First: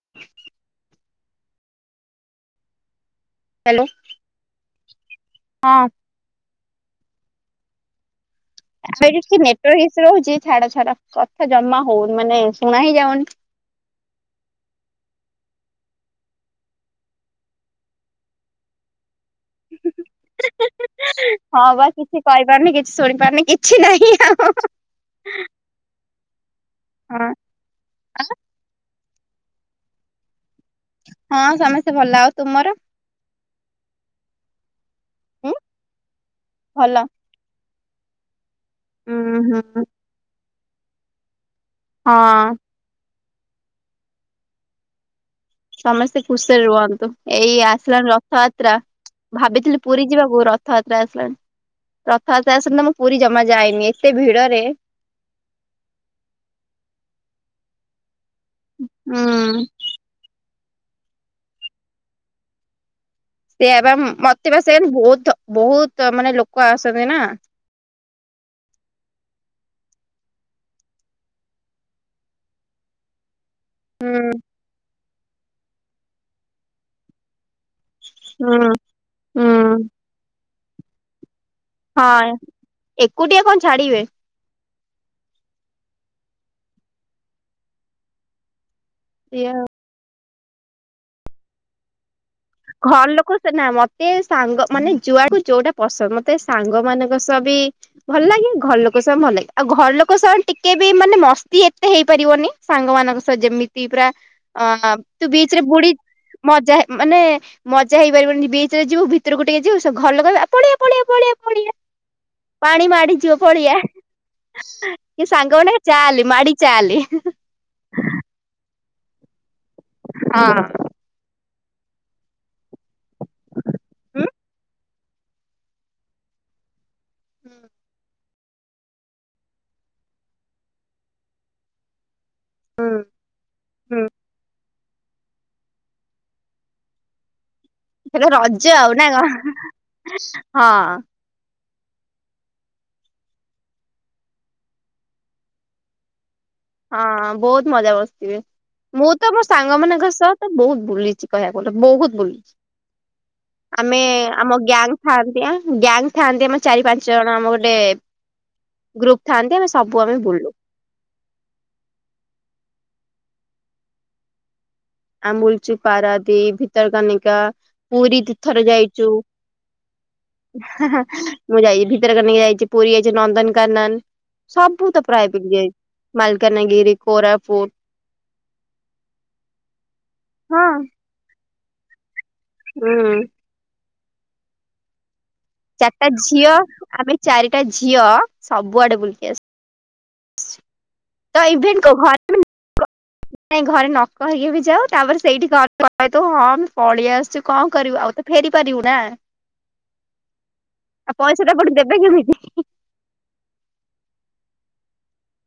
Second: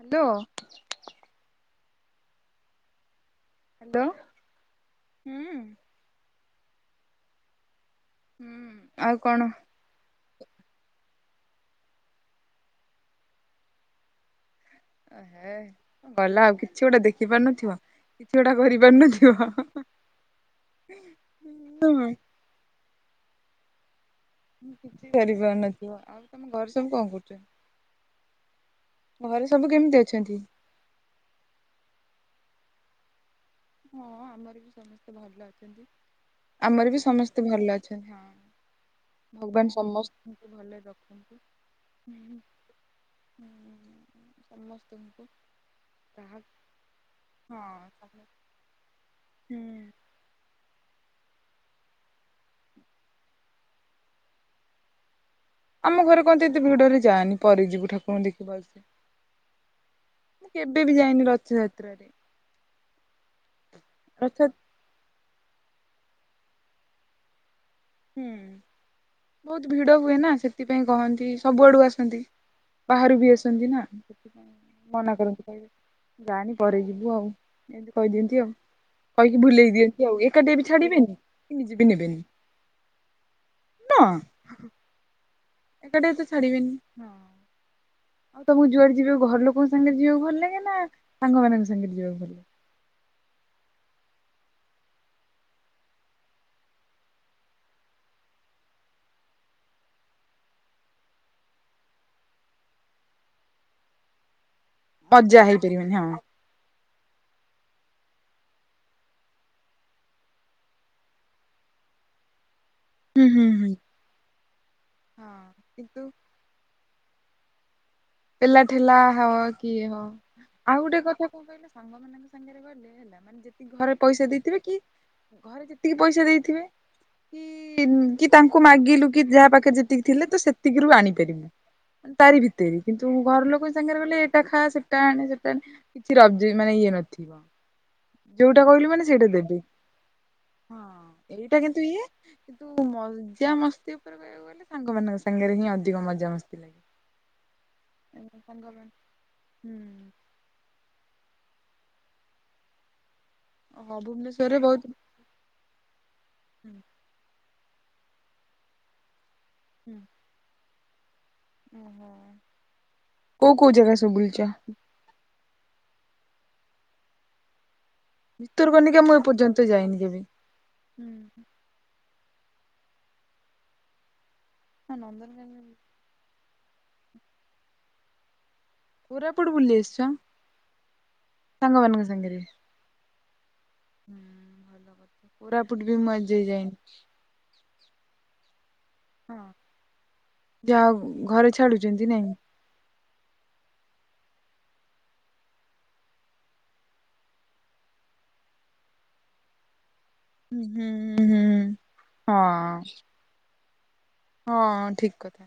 Hello. Hello ହଁ। ଆମେ ହୁଁ। ଆଡ଼େ ଆଉ କିଛି କଣ ନେଟୱାର୍କ ଇସ୍ୟୁ ରହୁଛି? ଛାଡ ଛାଡ କଥା ଜମା ହଉନି ମାନେ ଶୁଣା ହିଁ ଯାଉନି। ହେ ଗଲା ଆଉ କିଛି ଗୋଟେ ଦେଖି ପାରୁନଥିବ କିଛି ଗୋଟେ କରିପାରୁନଥିବ ହଁ ବା କିଛି କହିପାରୁନି କିଛି ଶୁଣିପାରୁନି କିଛି ନାହିଁ। କିଛି କରି ପାରୁନଥିବ ଆଉ ତମ ଘରେ ସବୁ କଣ ହଁ କରୁଛନ୍ତି? ଘରେ ସବୁ କେମିତି ଅଛନ୍ତି? ହଁ ସମସ୍ତେ ଭଲ ଆଉ ତୁମର? ହଁ ଆମର ବି ସମସ୍ତେ ଭଲ ହୁଁ ଅଛନ୍ତି ଆମର ବି ଭଲ ସମସ୍ତେ ଭଲ ଅଛନ୍ତି। ଅଛନ୍ତି ଉୁଁ ହଁ। ଭଗବାନ ହୁଁ ସମସ୍ତ ଭଲରେ ରଖନ୍ତୁ। ହଁ। ହୁଁ ସମସ୍ତଙ୍କୁ ସମସ୍ତେ କାହା ହଁ ଖୁସିରେ ରୁହନ୍ତୁ ଏଇ ଆସିଲାଣି ରଥଯାତ୍ରା ତ୍ରା ଭାବିଥିଲି ପୁରୀ ଯିବାକୁ ରଥଯାତ୍ରା ଲାଣି ରଥାଯାତ୍ରା ଆସନ୍ତା ମୁଁ ପୁରୀ ଜମା ଯାଇନି ଏତେ ଭିଡରେ ଆମ ଘରେ କହନ୍ତି ଏତେ ଭିଡ ରେ ଯାନି ପରେ ଯିବୁ ଠାକୁରଙ୍କୁ ଦେଖି। ଭଲସେ। ହୁଁ। କେବେ ବି ଯାଇନି ରଥଯାତ୍ରାରେ। ସେଇଆ ବା ରଥ ମତେ ବା ସେମ୍ ବହୁତ ବହୁତ ତ ମାନେ ଲୋକ ଆସନ୍ତି ନା ହୁଁ ବହୁତ ଭିଡ ହୁଏ ନା ସେଥିପାଇଁ କହନ୍ତି ସବୁଆଡୁ ଆସନ୍ତି ବାହାରୁ ବି ଆସ ସନ୍ତି ନା। ହୁଁ ମନା କରନ୍ତି ଯାନି ପରେ ଯିବୁ ଆଉ। ଏମିତି କହିଦିଅନ୍ତି ଆଉ ହୁଁ କହିକି ହୁଁ ଭୁଲେଇ ଦିଅନ୍ତି ଆଉ। ଟଙ୍କା ଟିଏବି ଛାଡ଼ିବେନି। ନିଯେବି ନେବେନି। ହଁ ଏକୁଟିଆ କଣ ନା ଛାଡିବେ। ଏକାଟିଆ ତ ଛାଡିବେନି ତ ମୁଁ ଯୁଆଡେ ଯିବ ଘର ଇଏ ଲୋକଙ୍କ ସାଙ୍ଗରେ ଯିବାକୁ ଭଲ ଲାଗେ। ସାଙ୍ଗ ମାନଙ୍କ ସାଙ୍ଗରେ ଯିବାକୁ ଭଲ ଲାଗେ। ଘର ଲୋକ ସେ ନା ମତେ ସାଙ୍ଗ ମାନେ ଯୋଆକୁ ଯୋଉଟା ପସନ୍ଦ ମତେ ସାଙ୍ଗ ମାନଙ୍କ ସହ ବି ଭଲ ଲାଗେ ଘର ଲୋକ ସହ ଭଲ ଲାଗେ ଆଉ ଘର ଲୋକଙ୍କ ସହ ଟିକେ ବି ମାନେ ମସ୍ତି ଏତେ ହେଇପାରିବନି ସାଙ୍ଗମାନଙ୍କ ସହ ଯେମିତି ପୁରା। ଅ ତୁ ମଜା ବିଚ୍ ରେ ବୁଢୀ ହେଇପାରିବନି ହଁ ମଜା ମାନେ ମଜା ହେଇ ପାରିବନି ବିଚ୍ ରେ ଯିବୁ ଭିତୁରକୁ ଟିକେ ଯିବୁ ଘରଲୋକ କହିବେ ଆ ପଳେଇଆ ପଳେଇଆ ପଳେଇଆ। ପାଣି ମାଡି ହୁଁ ଯିବ ହୁଁ ହୁଁ ପଳେଇଆ। [inaudible] କି ହଁ ସାଙ୍ଗମାନେ କହିବେ କିନ୍ତୁ ଚାଲେ ମାଡ଼ି ଚାଲେ। ପେଲା ଠେଲା ହ କିଏ ହଁ ଆଉ ହଁ। ଗୋଟେ କଥା କଣ କହିଲେ ସାଙ୍ଗମାନଙ୍କ ସାଙ୍ଗରେ ଗଲେ ହେଲା ମାନେ ଯେତିକି ଘରେ ହୁଁ ପଇସା ଦେଇଥିବେ କି ଘରେ ଯେତିକି ପଇସା ଦେଇଥିବେ କି କି ତାଙ୍କୁ ମାଗିଲୁ କି ଯାହା ପାଖରେ ଯେତିକି ଥିଲା ତ ସେତିକିରୁ ଆଣିପାରିବୁ ତାରି ଭିତେରେ ହୁଁ କିନ୍ତୁ ଘର ଲୋକଙ୍କ ସାଙ୍ଗରେ ଗଲେ ଏଇଟା ଖା ସେ ଏଟା ଆଣେ ସେଟା ଆଣେ କିଛି ରାଜି ମାନେ ଇଏ ନଥିବ। ଗୋଟେ ଯୋଉଟା ରଜ କହିଲୁ ଆଉ ମାନେ ନା ସେଇଟା କଣ ଦେବେ ହଁ। ଏଟା କିନ୍ତୁ ଇଏ କିନ୍ତୁ ମଜା ମସ୍ତି ଉପରେ କହିବାକୁ ଗଲେ ସାଙ୍ଗମାନଙ୍କ ସାଙ୍ଗରେ ହିଁ ଅଧିକ ମଜାମସ୍ତି। ହଁ ବହୁତ ମଜା ବସିଥିବେ ସାଙ୍ଗମାନେ ମୁଁ ତ ମୋ ସାଙ୍ଗ ମାନଙ୍କ ହୁଁ ସହ ତ ବହୁତ ବୁଲିଚି। କହିବାକୁ ଗଲେ ବହୁତ ବୁଲିଚି। ହଁ ଆମେ ଆମ ଭୁବନେଶ୍ଵରରେ ବହୁତ ଗ୍ୟାଙ୍ଗ ଥାଆନ୍ତି ଆ ଗ୍ୟାଙ୍ଗ ଥାଆନ୍ତି ଆମ ହୁଁ। ଚାରି ପାଞ୍ଚ ଜଣ ଆମ ଗୋଟ୍ ଟେ ଗ୍ରୁପ୍ ଥାନ୍ତି ଆମେ ହୁଁ ସବୁ ଆମେ ବୁଲୁ। କୋଉ କୋଉ ଜାଗା ସବୁ ବୁଲିଚ? ବୁଲୁଚି ପାରାଦୀପ, ଭିତରକାନିକା ପୁରୀ ତୀର୍ଥରେ ଭିତରକନିକା ଯାଇଚୁ ମୁଁ ଏପର୍ଯ୍ୟନ୍ତ ଯାଇନି କେବେ। ହୁଁ ମୁଁ ଯାଇଚି ଭିତରକନିକା ଯାଇଚି। ପୁରୀ ଯାଇଚି ନନ୍ଦନକାନନ। ସବୁ ହଁ ତ ପ୍ରାୟ ବୁଲ ନନ୍ଦନକାନନ ଯାଏଚି ମାଲ କାନାଗିରି କୋରାପୁଟ୍ କୋରା କୁଆଡେ ବୁଲିଆସିଚ। ସାଙ୍ଗମାନଙ୍କ ସାଙ୍ଗରେ। ହୁଁ ହୁଁ ଭଲ କଥା କୋରାପୁଟ ବି ଚାରିଟା ମୁଁ ଆଜି ଯାଏ ଝିଅ ଯାଇନି। ଆମେ ଚାରି ତା ଝିଅ ସବ । କୁଆଡେ ବୁଲକେ ହଁ। ଆସ ଯାହା ହଉ ଘରେ ଛାଡୁଛନ୍ତି ନାଇଁ ଘରେ । ନାଇଁ ଘରେ ନକହିକି ବି ଯାଉ ତାପରେ ସେଇଠି କଲ କ କହିଦେଉ ହଁ ପଳେଇ ଆସିଛୁ କଣ କରିବୁ ଆଉ ତ ଫେରି ପାରିବୁ ନା । ହୁଁ ହୁଁ ଆଉ ହୁଁ ହୁଁ। ପଇସାଟା ପୁଣି ଦେବେ କେମିତି । ହଁ ହଁ ଠିକ କଥା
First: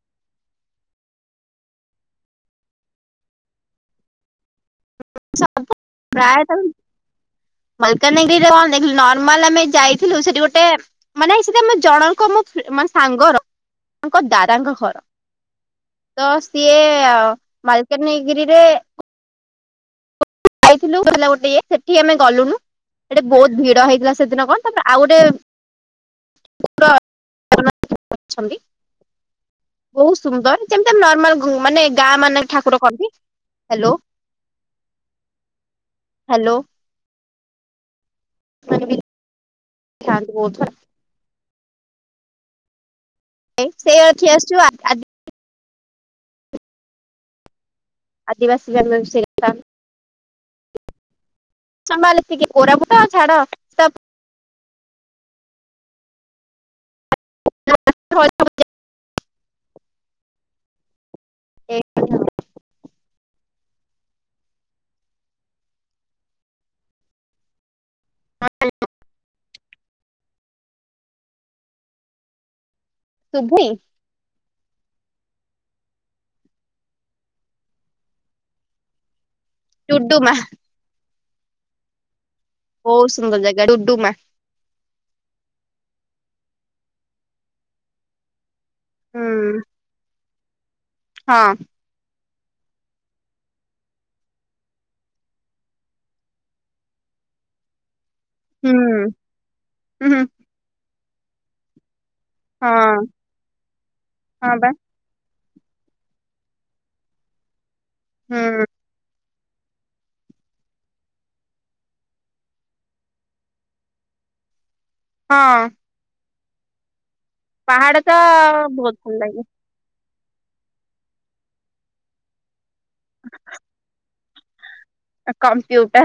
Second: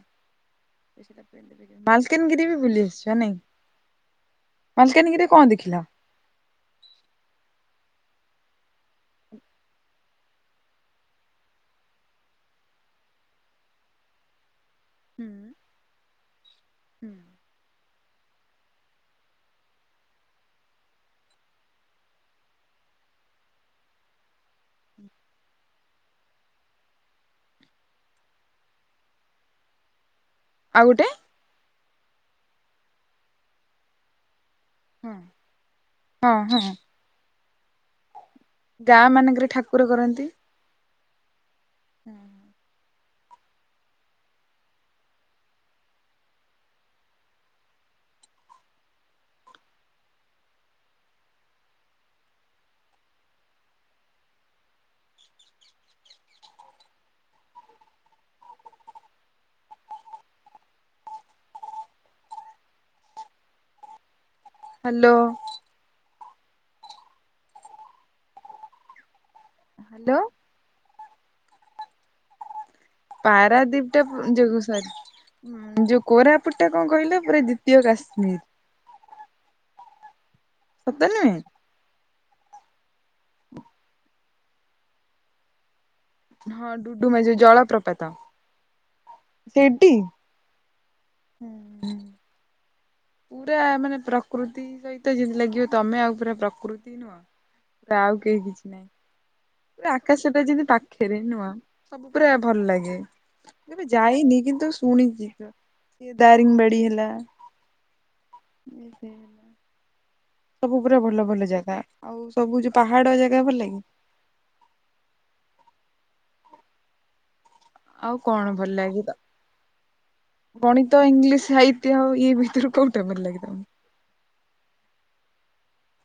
ମାଲକାନଗିରି ବି ବୁଲି ଆସିଛ ନାଇଁ । [unintelligible] ମାଲକାନଗିରି ରେ କଣ ଦେଖିଲୁ ନର୍ମାଲ ଆମେ ଯାଇଥିଲୁ ସେଠି ଗୋଟେ ମାନେ ସେଠି ଆମ ଜଣଙ୍କ ମୋ ଫେ ମୋ ସାଙ୍ଗର ତାଙ୍କ ଦାଦାଙ୍କ ଘ ଘର ତ ସିଏ ମାଲ୍ କାନଗିରିରେ ଯାଇଥିଲୁ ଗୋଟେ ଇଏ ସେଠି ଆମେ ଗଲୁନୁ ସେଠି ବହୁତ ଭିଡ ହେଇଥିଲା ସେଦିନ କଣ ତାପରେ ଆଉ ଗୋଟେ ବହୁ [unintelligible] ସୁନ୍ଦର ଆଉ ଯେମିତି ଗୋଟେ ନର୍ମାଲ ଗୁ ମାନେ ଗାଁ ମାନେ ଠାକୁର କନ୍ତି ହ୍ୟାଲୋ ହୁଁ ହଁ ହ୍ୟାଲୋ ହଁ । ମାନେ ବି ଗାଁ ମାନଙ୍କରେ ଠାକୁର କରନ୍ତି ଥାଆନ୍ତି ବହୁତ । ହୁଁ । ଏଇ ସେଇ ଏଠି ଆସି [unintelligible] ଛୁ ଆ ଆଜ ଆଦିିବାସିମାନେ [unintelligible] ସମ୍ଭାଳ ଓରାକୁୁଟା ଛାଡ ତା [unintelligible] [inaudible] ଏକ [unintelligible] ହାଲୋ ହ [unintelligible] ହାଲୋ । ଶୁଭୁନି ପାରାଦୀପ ଟା ଯୋଗୁସରି ଯୋଉ କୋରାପୁଟ ଟା କଣ କହିଲ ପୁରା ଦ୍ଵିତୀୟ କାଶ୍ମୀର । ଡୁଡୁମା । ସତରେ ନୁହେଁ । ବହୁତ ସୁନ୍ଦର ଜାଗା ଡୁଡୁମା । ହଁ ଡୁଡୁମା ଯୋଉ ଜଳ ପ୍ରପାତ । ହୁଁ ସେଇଟି ହୁଁ ହଁ । ପୁରା ମାନେ ପ୍ରକୃତି ସହିତ ଯେମତି ଲାଗିବ ତମେ ଆଉ ପୁରା ପ୍ରକୃତି ନୁହଁ ପୁରା ଆଉ କେହିକିଛି ନାହିଁ ହୁଁ । ଏ ହୁଁ ଆକାଶ ଟା ଜେମତି ପାଖ ଖେରେ ନୁଆଁ ସବୁ ପୁରା ଭଲ ଲାଗେ ହଁ କେବେ ଯାଇନି ହଁ କିନ୍ତୁ ବା ଶୁଣିଛି ତ । ଏ ଦାରିଙ୍ଗ ବାଡି ହେଲା । ହୁଁ ହ ସେ ସବୁ ପୁରା ଭଲ ଭଲ ଜାଗା ଆଉ ସବୁ ଯୋଉ ପାହାଡ ଜାଗା ଭଲ କି? ହଁ। ପାହାଡ ତ ବହୁତ ଭଲ ଲାଗେ। ଗଣିତ, ଇଂଲିଶ, ସାହିତ୍ୟ ହଉ ଏ ଭିତରୁ କଉ କେମଲ ଲାଗିଦ [unintelligible] କମ୍ପ୍ୟୁଟର।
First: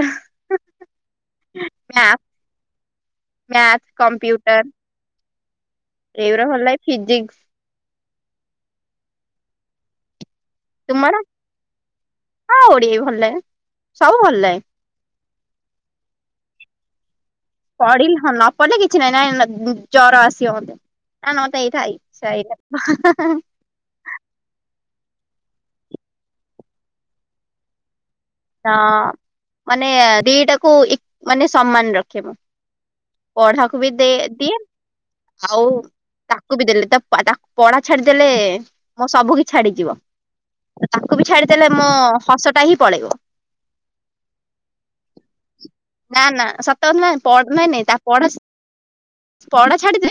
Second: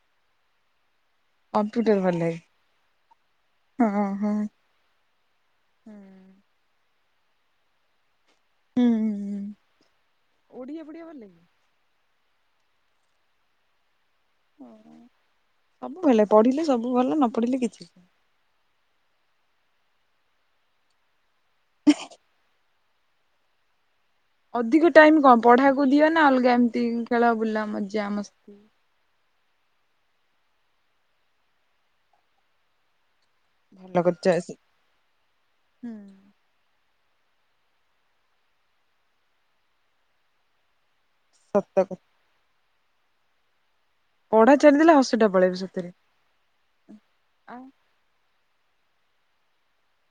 କମ୍ପ୍ୟୁଟର ଭଲ ମ୍ୟାଥ ଲାଗେ। ମ୍ୟାଥ, ହଁ ହଁ ହୁଁ କମ୍ପ୍ୟୁଟର ଏଗୁରା ଭଲ ଲାଗେ। ଫିଜିକ୍ସ। ଓଡ଼ିଆ ପଢିବାକୁ ତୁମର ଭଲ ଲାଗେ? ହଁ ଓଡିଆ ଭଲ ଲାଗେ। ସବୁ ଭଲ ଲାଗେ। ସବୁବେଳେ ପଢିଲେ ସବୁ ଭଲ ନ ପ ପଢିଲି ହ ନ ପଢିଲେ କି କିଛି ନାଇଁ ନାଇଁ ଜର ଆସିିବମୋତେ। ନା ନ ତ ଏଇଠାଇ ସେଇଟା [unintelligible] ଅଧିକ ଟାଇମ କଣ ପଢାକୁ ଦିଅ ନା ଅଲଗା ଏମିତି ଖେଳ ବୁଲା ମଜା ମସ୍ତ? ତ ମାନେ ଦିଟାକୁ ମାନେ ସମ୍ମାନ ରଖିବ। ପଢାକୁ ବି ଭଲ ଦେ କରିଛ ଆସି ଦିଏ ଆଉ ତାକୁ ବି ଦେଲେ ତା ପାଦା ପଢା ଛାଡିଦେଲେ ମୋ ସବୁକି ଛାଡିଯିବ। ତାକୁ ବି ଛାଡିଦେଲେ ସତ ମୋ କଥା ହସଟା ହିଁ ପଳେଇବ । ପଢା ଛାଡ଼ିଦେଲେ ହସଟା ପଳେଇବ। ସତରେ। ନା ନା ସତ ନାଇଁ ପଢ ଆଉ ନହିଁ ନାଇଁ ତା ପଢ ପଢା ଛାଡିଦେ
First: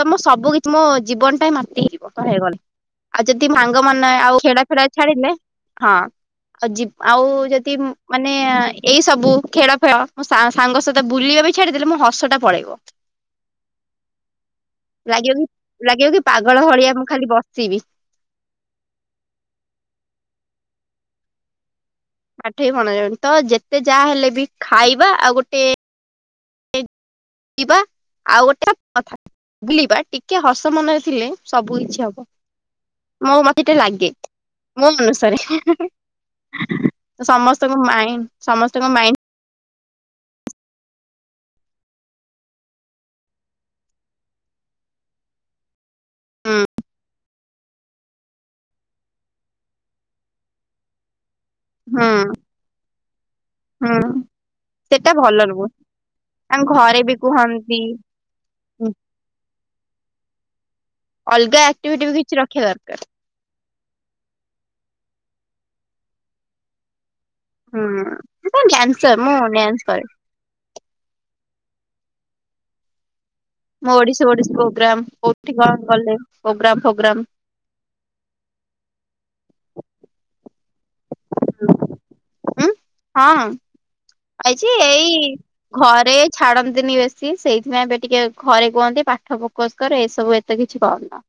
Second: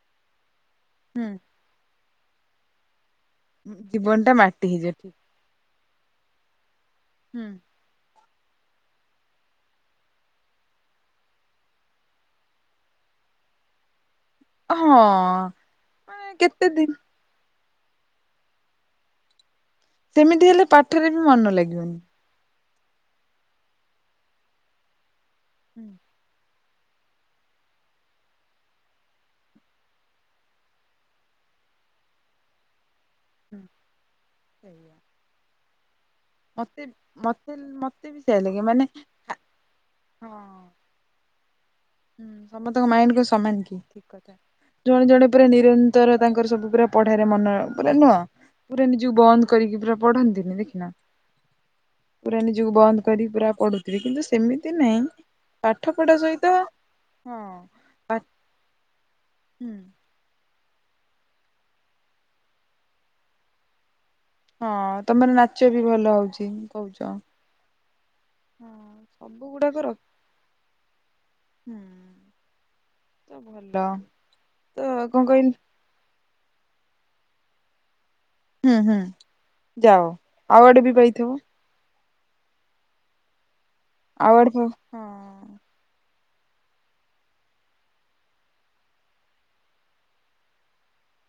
ତମ ସବୁ କି ମୋ ହୁଁ ଜୀବନଟା ମାଟି ହେଇଯିବ। କ ହେଇଗଲା ଆଉ ଯଦି ସାଙ୍ଗ ମାନେ ଜୀବନ ଟା ଆଉ ମାଟି ଖେଡ ଫେଡା ହେଇଯିବ ଠିକ। ଛାଡିଲେ ହଁ ଆଉ ଆଉ ହୁଁ ଯଦି ମ ମାନେ ଏଇ ସବୁ ଖେଳ ଫେଳ ସାଙ୍ଗ ସହିତ ବୁଲିବା ବି ଛାଡିଦେଲେ ମୋ ହସଟା ପଳେଇବ। ହଁ ଲାଗିବ କି ଲାଗିବ କି ମାନେ କେତେ ପାଗଳ ଦିନ ଭଳିଆ ମୁ ଖାଲି ବ ସିବି। ସେମିତି ହେଲେ ପାଠରେ ବି ମନ ଲାଗିବନି। ପାଠ କଣ ଯାଉ ତ ଯେତେ ଯାହା ହେଲେ ବି ଖାଇବା ଆଉ ଗୋଟେ ହୁଁ। କିଂବା ଆଉ ଗୋଟେ [unintelligible] ବୁଲିବା ଟିକେ ହସ ମନରେ ଥିଲେ ସବୁ କିଛି ହବ। ମୁଁ ମତେ ହୁଁ ଟିକେ ଲାଗେ ମୁଁ ସେଇଆ। ଅନୁସାରେ ମତେ ମତେ ସମସ୍ତଙ୍କ ମତେ ବି ମାଇଣ୍ଡ ସେୟ ଲାଗେ ମାନେ ସମସ୍ତଙ୍କ ମାଇଣ୍ଡ ହା ହଁ। ହୁଁ ସମସ୍ତଙ୍କ ମାଇଣ୍ଡ କ ସମାନ କି ଠିକ କଥା। ଜଣେ ଜଣେ ପୁରା ନିରନ୍ତର ତାଙ୍କର ସବୁ ପୁରା ପଢାରେ ମନ ପୁରା ନୁହଁ ପୁରା ନିଜକୁ ବନ୍ଦ କରିକି ପୁରା ପଢନ୍ତିନି ଦେଖିନ। ହୁଁ ପୁରା ନିଜକୁ ବନ୍ଦ କରିିବ ପୁରା ପଢୁଥିବି ହୁଁ କିନ୍ତୁ ସେମିତି ନାହିଁ ସେଟା ଭଲ ନୁହଁ ପାଠ ପଢା ସହିତ ତାଙ୍କ ଘରେ ବି ହଁ କୁହନ୍ତି [inaudible] ପା ହୁଁ ଅଲଗା ଆକ୍ଟିଭିଟି ବି କିଛି ରଖିବା ଦରକାର। ହଁ ତମର ନାଚ ବି ଭଲ ହଉଛି କହୁଚ। ହୁଁ ସେ ଡ୍ୟାନ୍ସର ମୁଁ ଗୁଡାକ ଡାନ୍ସ ର କରେ। [inaudible] ହୁଁ। ତ ଭଲ ମୁଁ ଓଡିଶୀ ଓଡିଶୀ ତ ପ୍ରୋଗ୍ରାମ କଣ କହିଲି କୋଉଠି କଣ ଗଲେ ପ୍ରୋଗ୍ରାମ ଫ୍ରୋଗ୍ରାମ ହୁଁ ହୁଁ ଯାଅ ଆଉଆଡେ ବି ହେଇଥିବ। ହୁଁ ହଁ। ଆୱାର୍ଡ ଆଇଛି ଏଇ ହଁ। ଘରେ ଛାଡନ୍ତିନି ବେଶୀ ସେଇଥିପାଇଁ ଏବେ ଟିକେ ଘରେ କୁହନ୍ତି ପାଠ ଫୋକସ କର ଏସବୁ ଏତେ କିଛି କରନା।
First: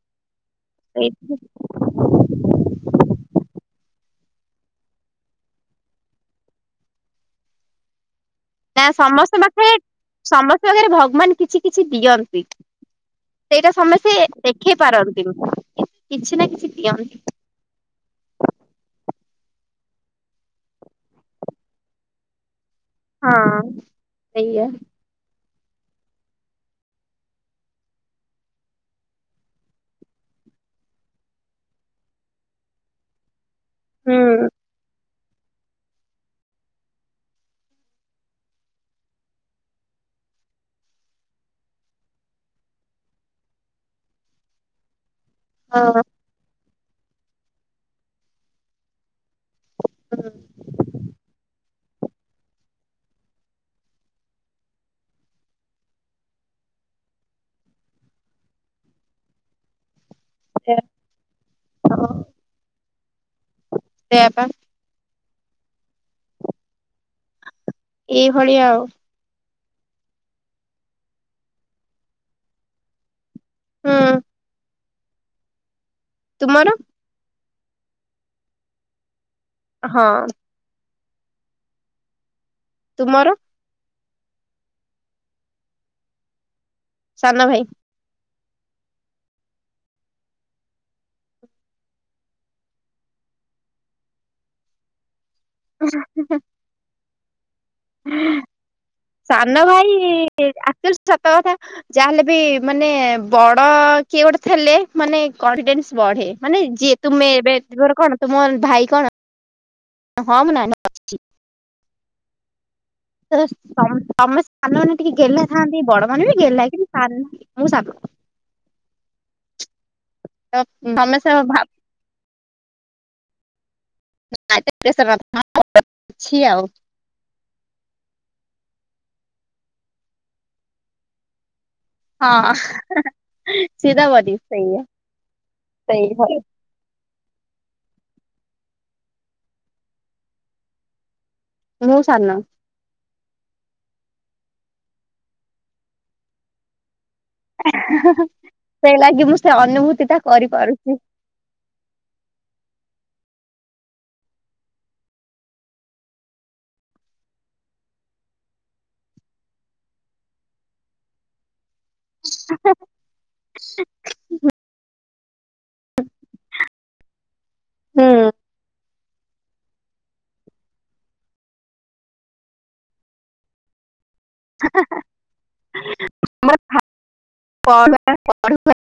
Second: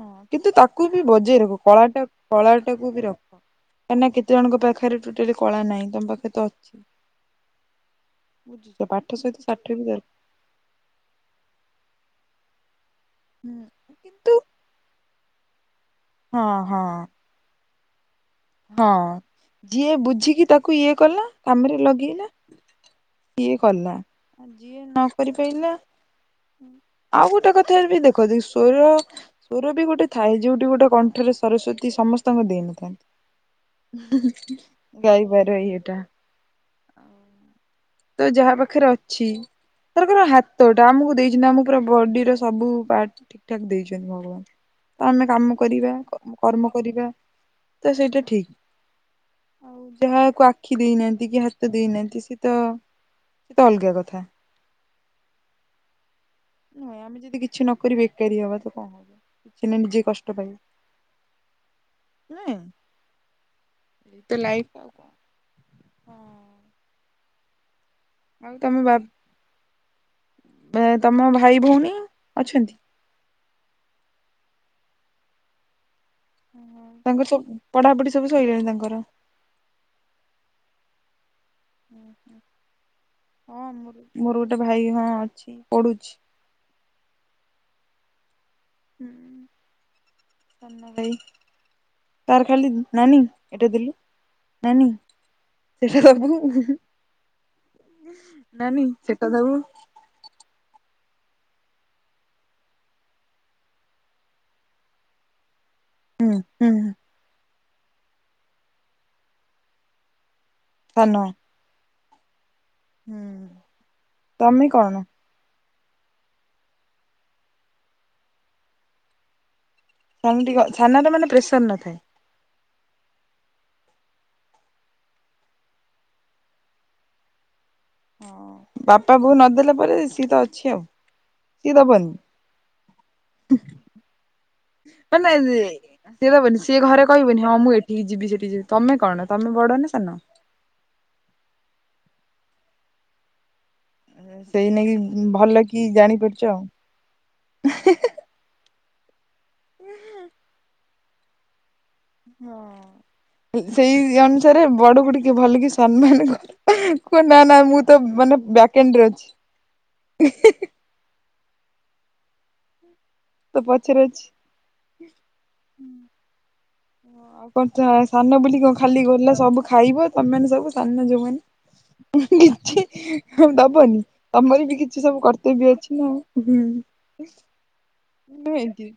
ହଁ। କିନ୍ତୁ ତାକୁ ବି ସେଇଥି ବଜେଇ ରଖ କଳାଟା କଳାଟାକୁ ବି ରଖ କାହିଁକି ନା କେତେ କେତେ ଜଣଙ୍କ ପାଖରେ ଟୋଟାଲି କଳା ନାହିଁ ତମ ପାଖରେ ତ ଅଛି। [inaudible] ନା ପାଠ ସମସ୍ତ ସହିତ ଷାଠ ପାଖରେ ବି ଦରକାର। ସମସ୍ତଙ୍କ ପାଖରେ ଭଗବାନ କିଛି କିଛି ଦିଅ ଦେଇ ହୁଁ। ସେଇଟା ସମେସ୍ତେ କିନ୍ତୁ ଦେଖେଇ ପାରନ [unintelligible] କିଛି ହଁ ନା କିଛି ହଁ ଦିଅନ୍ତି। ହଁ ଯିଏ ବୁଝିକି ତାକୁ ଇଏ କଲା କାମରେ ଲଗେଇଲା ସିଏ ହଁ କଲା ସେଇଆ। ଯିଏ ନ କରି ପା କହିଲା [inaudible] ଆଉ ଗୋଟେ କଥା ବି ଦେଖ ସୋର ସୋର ବି ଗୋଟେ ଥାଏ ଯୋଉଠି ଗୋଟେ କଣ୍ଠରେ ସରସ୍ଵତୀ ସମସ୍ତଙ୍କୁ ଦେଇନଥାନ୍ତି। ହୁଁ। [unintelligible] ଗାଇବାର ଇଏଟା [inaudible] ତ ଯାହା ପାଖରେ ଅଛି। ତାର ହାତଟା ଆମକୁ ଦେଇଛନ୍ତି ଆମର ବଡିର ସବୁ ପାର୍ଟ ଠିକ ଠାକ ଦେଇଛନ୍ତି ଭଗବାନ। ତ ଆମେ କାମ ହଁ କରିବା କର୍ମ କରିବା ତ ସେଇଟା ଠିକ୍ ଆଉ ହୁଁ ଯାହାକୁ ଆଖି ଦେଇନାହାନ୍ତି କି ହାତ ହୀତ ଦେଇନାହାନ୍ତି ସେ ତ ସେ ତ ଅଲଗା କଥା। ନୁହେଁ ଆମେ ଯଦି କିଛି ନକରି ବେକାରୀ ହବା ତ କଣ ହବ ସିନା ନିଜେ କଷ୍ଟ ଷ୍ଟ ସେଇଆ ହଁ ପାଇବ ନୁେହଁ। ସେଇଆ ଏତ ପା ଲାଇଫ୍ ଆଉ କଣ। ହଁ ଏଇ ଭଳିଆ ତମ ଆଉ ବା ତମ ଭାଇ ଭଉଣୀ ଅଛନ୍ତି। ହଁ ହଁ ତାଙ୍କ ପଢାପଢି ସବୁ ଶଇଲାଣି ତାଙ୍କର ହଁ। ହୁଁ ହୁଁ। ତୁମର ହଁ ମୁର। ମୋର ଗୋଟେ ଭାଇ ହଁ ଅଛି ପଢୁଛି। ସନା ଭାଇ। ହୁଁ ସାନଭାଇ ତ ଖାଲି ନାନି ଏଟା ଦେଲୁ ନାନି। ସେଟାଦବୁ ଦବୁ ସନ ଭାଇ ସତ କଥା ଯାହାହେଲେ ବି ମାନେ ବଡ କିଏ ଗୋଟେ ଥେଲେ ମାନେ କଡ। ବଢ଼େ ହୁଁ ମାନେ ହୁଁ ଯିଏ ମାନେ ତୁମେ ଏବେ ର କଣ ତୁମର ଭାଇ କଣ? ହଁ ମୁ ନାଇ ସାନ ହୁଁ ତ ତମେ ସାାନମାନେ ଟିକେ ଗେହ୍ଲା ଥାନ୍ତି ବଡ ମାନେ ବି ଗେହ୍ଲା କିରି [unintelligible] ସାଙ୍ଗ ଟିକେ ସାାନରେ ମାନେ ପ୍ରେସର ସମସ୍ତେ ନଥାଏ। ଆଉ ହଁ ବାପା ବୋ ନଦେଲା ପରେ ସିଏ ତ ଅଛି ଆଉ। ସିଏ ଦବନି ହଁ ସିଧା ବଧି ସଇଆ ମାନେ ସିଏ ସେଇ ଦବନି ସିଏ ଘରେ କହିବନି ହଁ ମୁଁ ଏଠିକି ଯିବି ସେଠି ଯିବି ତମେ କଣ ତମେ ବଡ ନା ସାନ ମୁଁ ସାନ ସେଇ ନେଇକି ଭଲ କି ଜାଣିପାରୁଛ ଆଉ। [unintelligible] ସେଇ ଲାଗି ମୁଁ ସେ ଅନୁଭୂତି ତ କରିପାରୁଛି। ସେଇ ଅନୁସାରେ ବଡକୁ ଟିକେ ଭଲ କି ସମ୍ମାନ କରି କୁହ ନା ନା ମୁଁ ତ ବ୍ୟାକେଣ୍ଡରେ ଅଛି‌ [unintelligible] [unintelligible] ତୋ ପଛେରେ ଅଛି। ହ ଆଉ ହୁଁ ସାନ ବୁଲି [unintelligible] ଖାଲି ଗଲା ସବୁ ଖାଇବ ତମମାନେ ସବୁ ସାନ ଯୋଉମାନେ, କିଛି ଦବନି? ତମର ବି କିଛି ସବୁ କର୍ତ୍ତବ୍ୟ ଅଛି ନା ଆଉ ହୁଁ ଆମର ପଢୁ ନୁହେଁ କି?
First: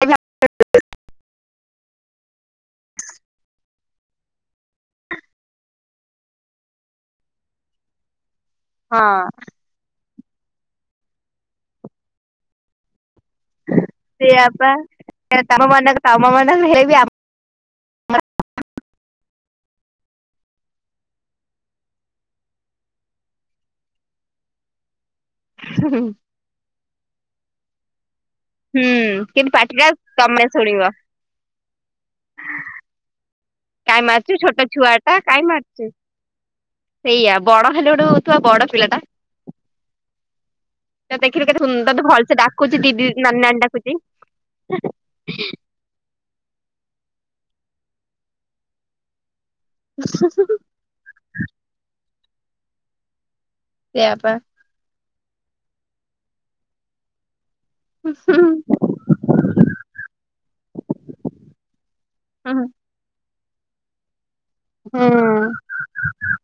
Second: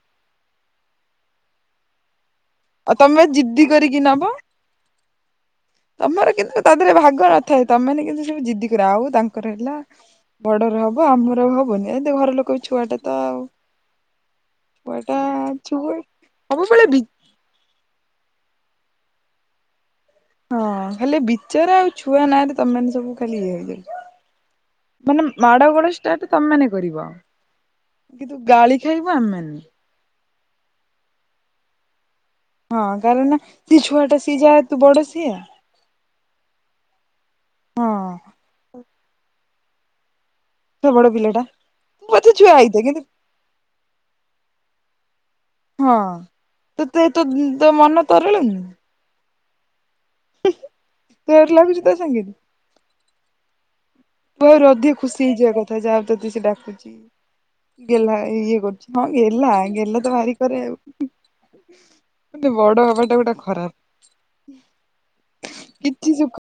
ଆଉ ତମେ ଜିଦ୍ଦି କରିକି ନବ। ତମର କିନ୍ତୁ ତା ଦେହରେ ଭାଗ ନଥାଏ ତମେମାନେ କିନ୍ତୁ। [inaudible] ଜିଦି କର ଆଉ ହଁ ତାଙ୍କର ହେଲା। ବଡର ହବ ଆମର ଆଉ ହବନି ଏମିତି ଘର ଲୋକ କହିବେ ଛୁଆଟା। ତ ଆଉ ସେଇଆ ପା ଛୁଆଟା [inaudible] ଛୁଆ ତମମାନଙ୍କ ତମମାନଙ୍କର ସବୁବେଳେ ବି ହେଇ [unintelligible] ହଁ ଖାଲି ବିଚରା ଆଉ ଛୁଆ ନାଁଆରେ ତମେମାନେ ସବୁ ଖାଲି ଇଏ ହେଇଯାଉଚ। ମାନେ ମାଡଗୋଳ ଷ୍ଟାର୍ଟ ତମମାନେ କରିବ? କିନ୍ତୁ ଗାଳି ହୁଁ ଖାଇବ କିନ୍ତୁ ଆମେମାନେ। ପାଟିଟା। ତମେ ଶୁଣିବ। ହଁ କାରଣ ତୁ କାଇଁ ଛୁଆଟା ସିଏ ମାରୁଛୁ ଯାଆ ତୁ ବଡ ସିଆ? ସେଇଆା ବଡ ହେଲେ [unintelligible] ଥିବ ବଡ ପିଲାଟା। ସେ ବଡ ତ ପିଲାଟା ଦେଖିଲୁ କେତେ ସୁନ୍ଦ୍ ତୁ ତ ପଛେ ଭଲସେ ଛୁଆ ହେଇଥା ଡାକୁଛି ଦିଦି କିନ୍ତୁ ଦିଦି ନାନୀ ନାନୀ ଡାକୁଛି ହୁଁ ହୁଁ ‌ ହଁଅ ତତେ ତ ତୋ ମନ ତରଳୁନି। [unintelligible] ତା ସାଙ୍ଗରେ। ସେଇଆପା। ତୁ ଆହୁରି ଅଧିକ ଖୁସି ହେଇଯିବା କଥା ଯାହାଉ ତତେ ସେ ଡାକୁଚି ଗେହ୍ଲା ଇଏ କରୁଛି ହଁ ଗେହ୍ଲା ଗେହ୍ଲା ତ ଭାରିି କରେ ଆଉ, ଆବେ ବଡ ହେବାଟା ଗୋଟେ ଖ ଖରାପ୍। ହୁଁ। କିଛିି ସୁଖ୍।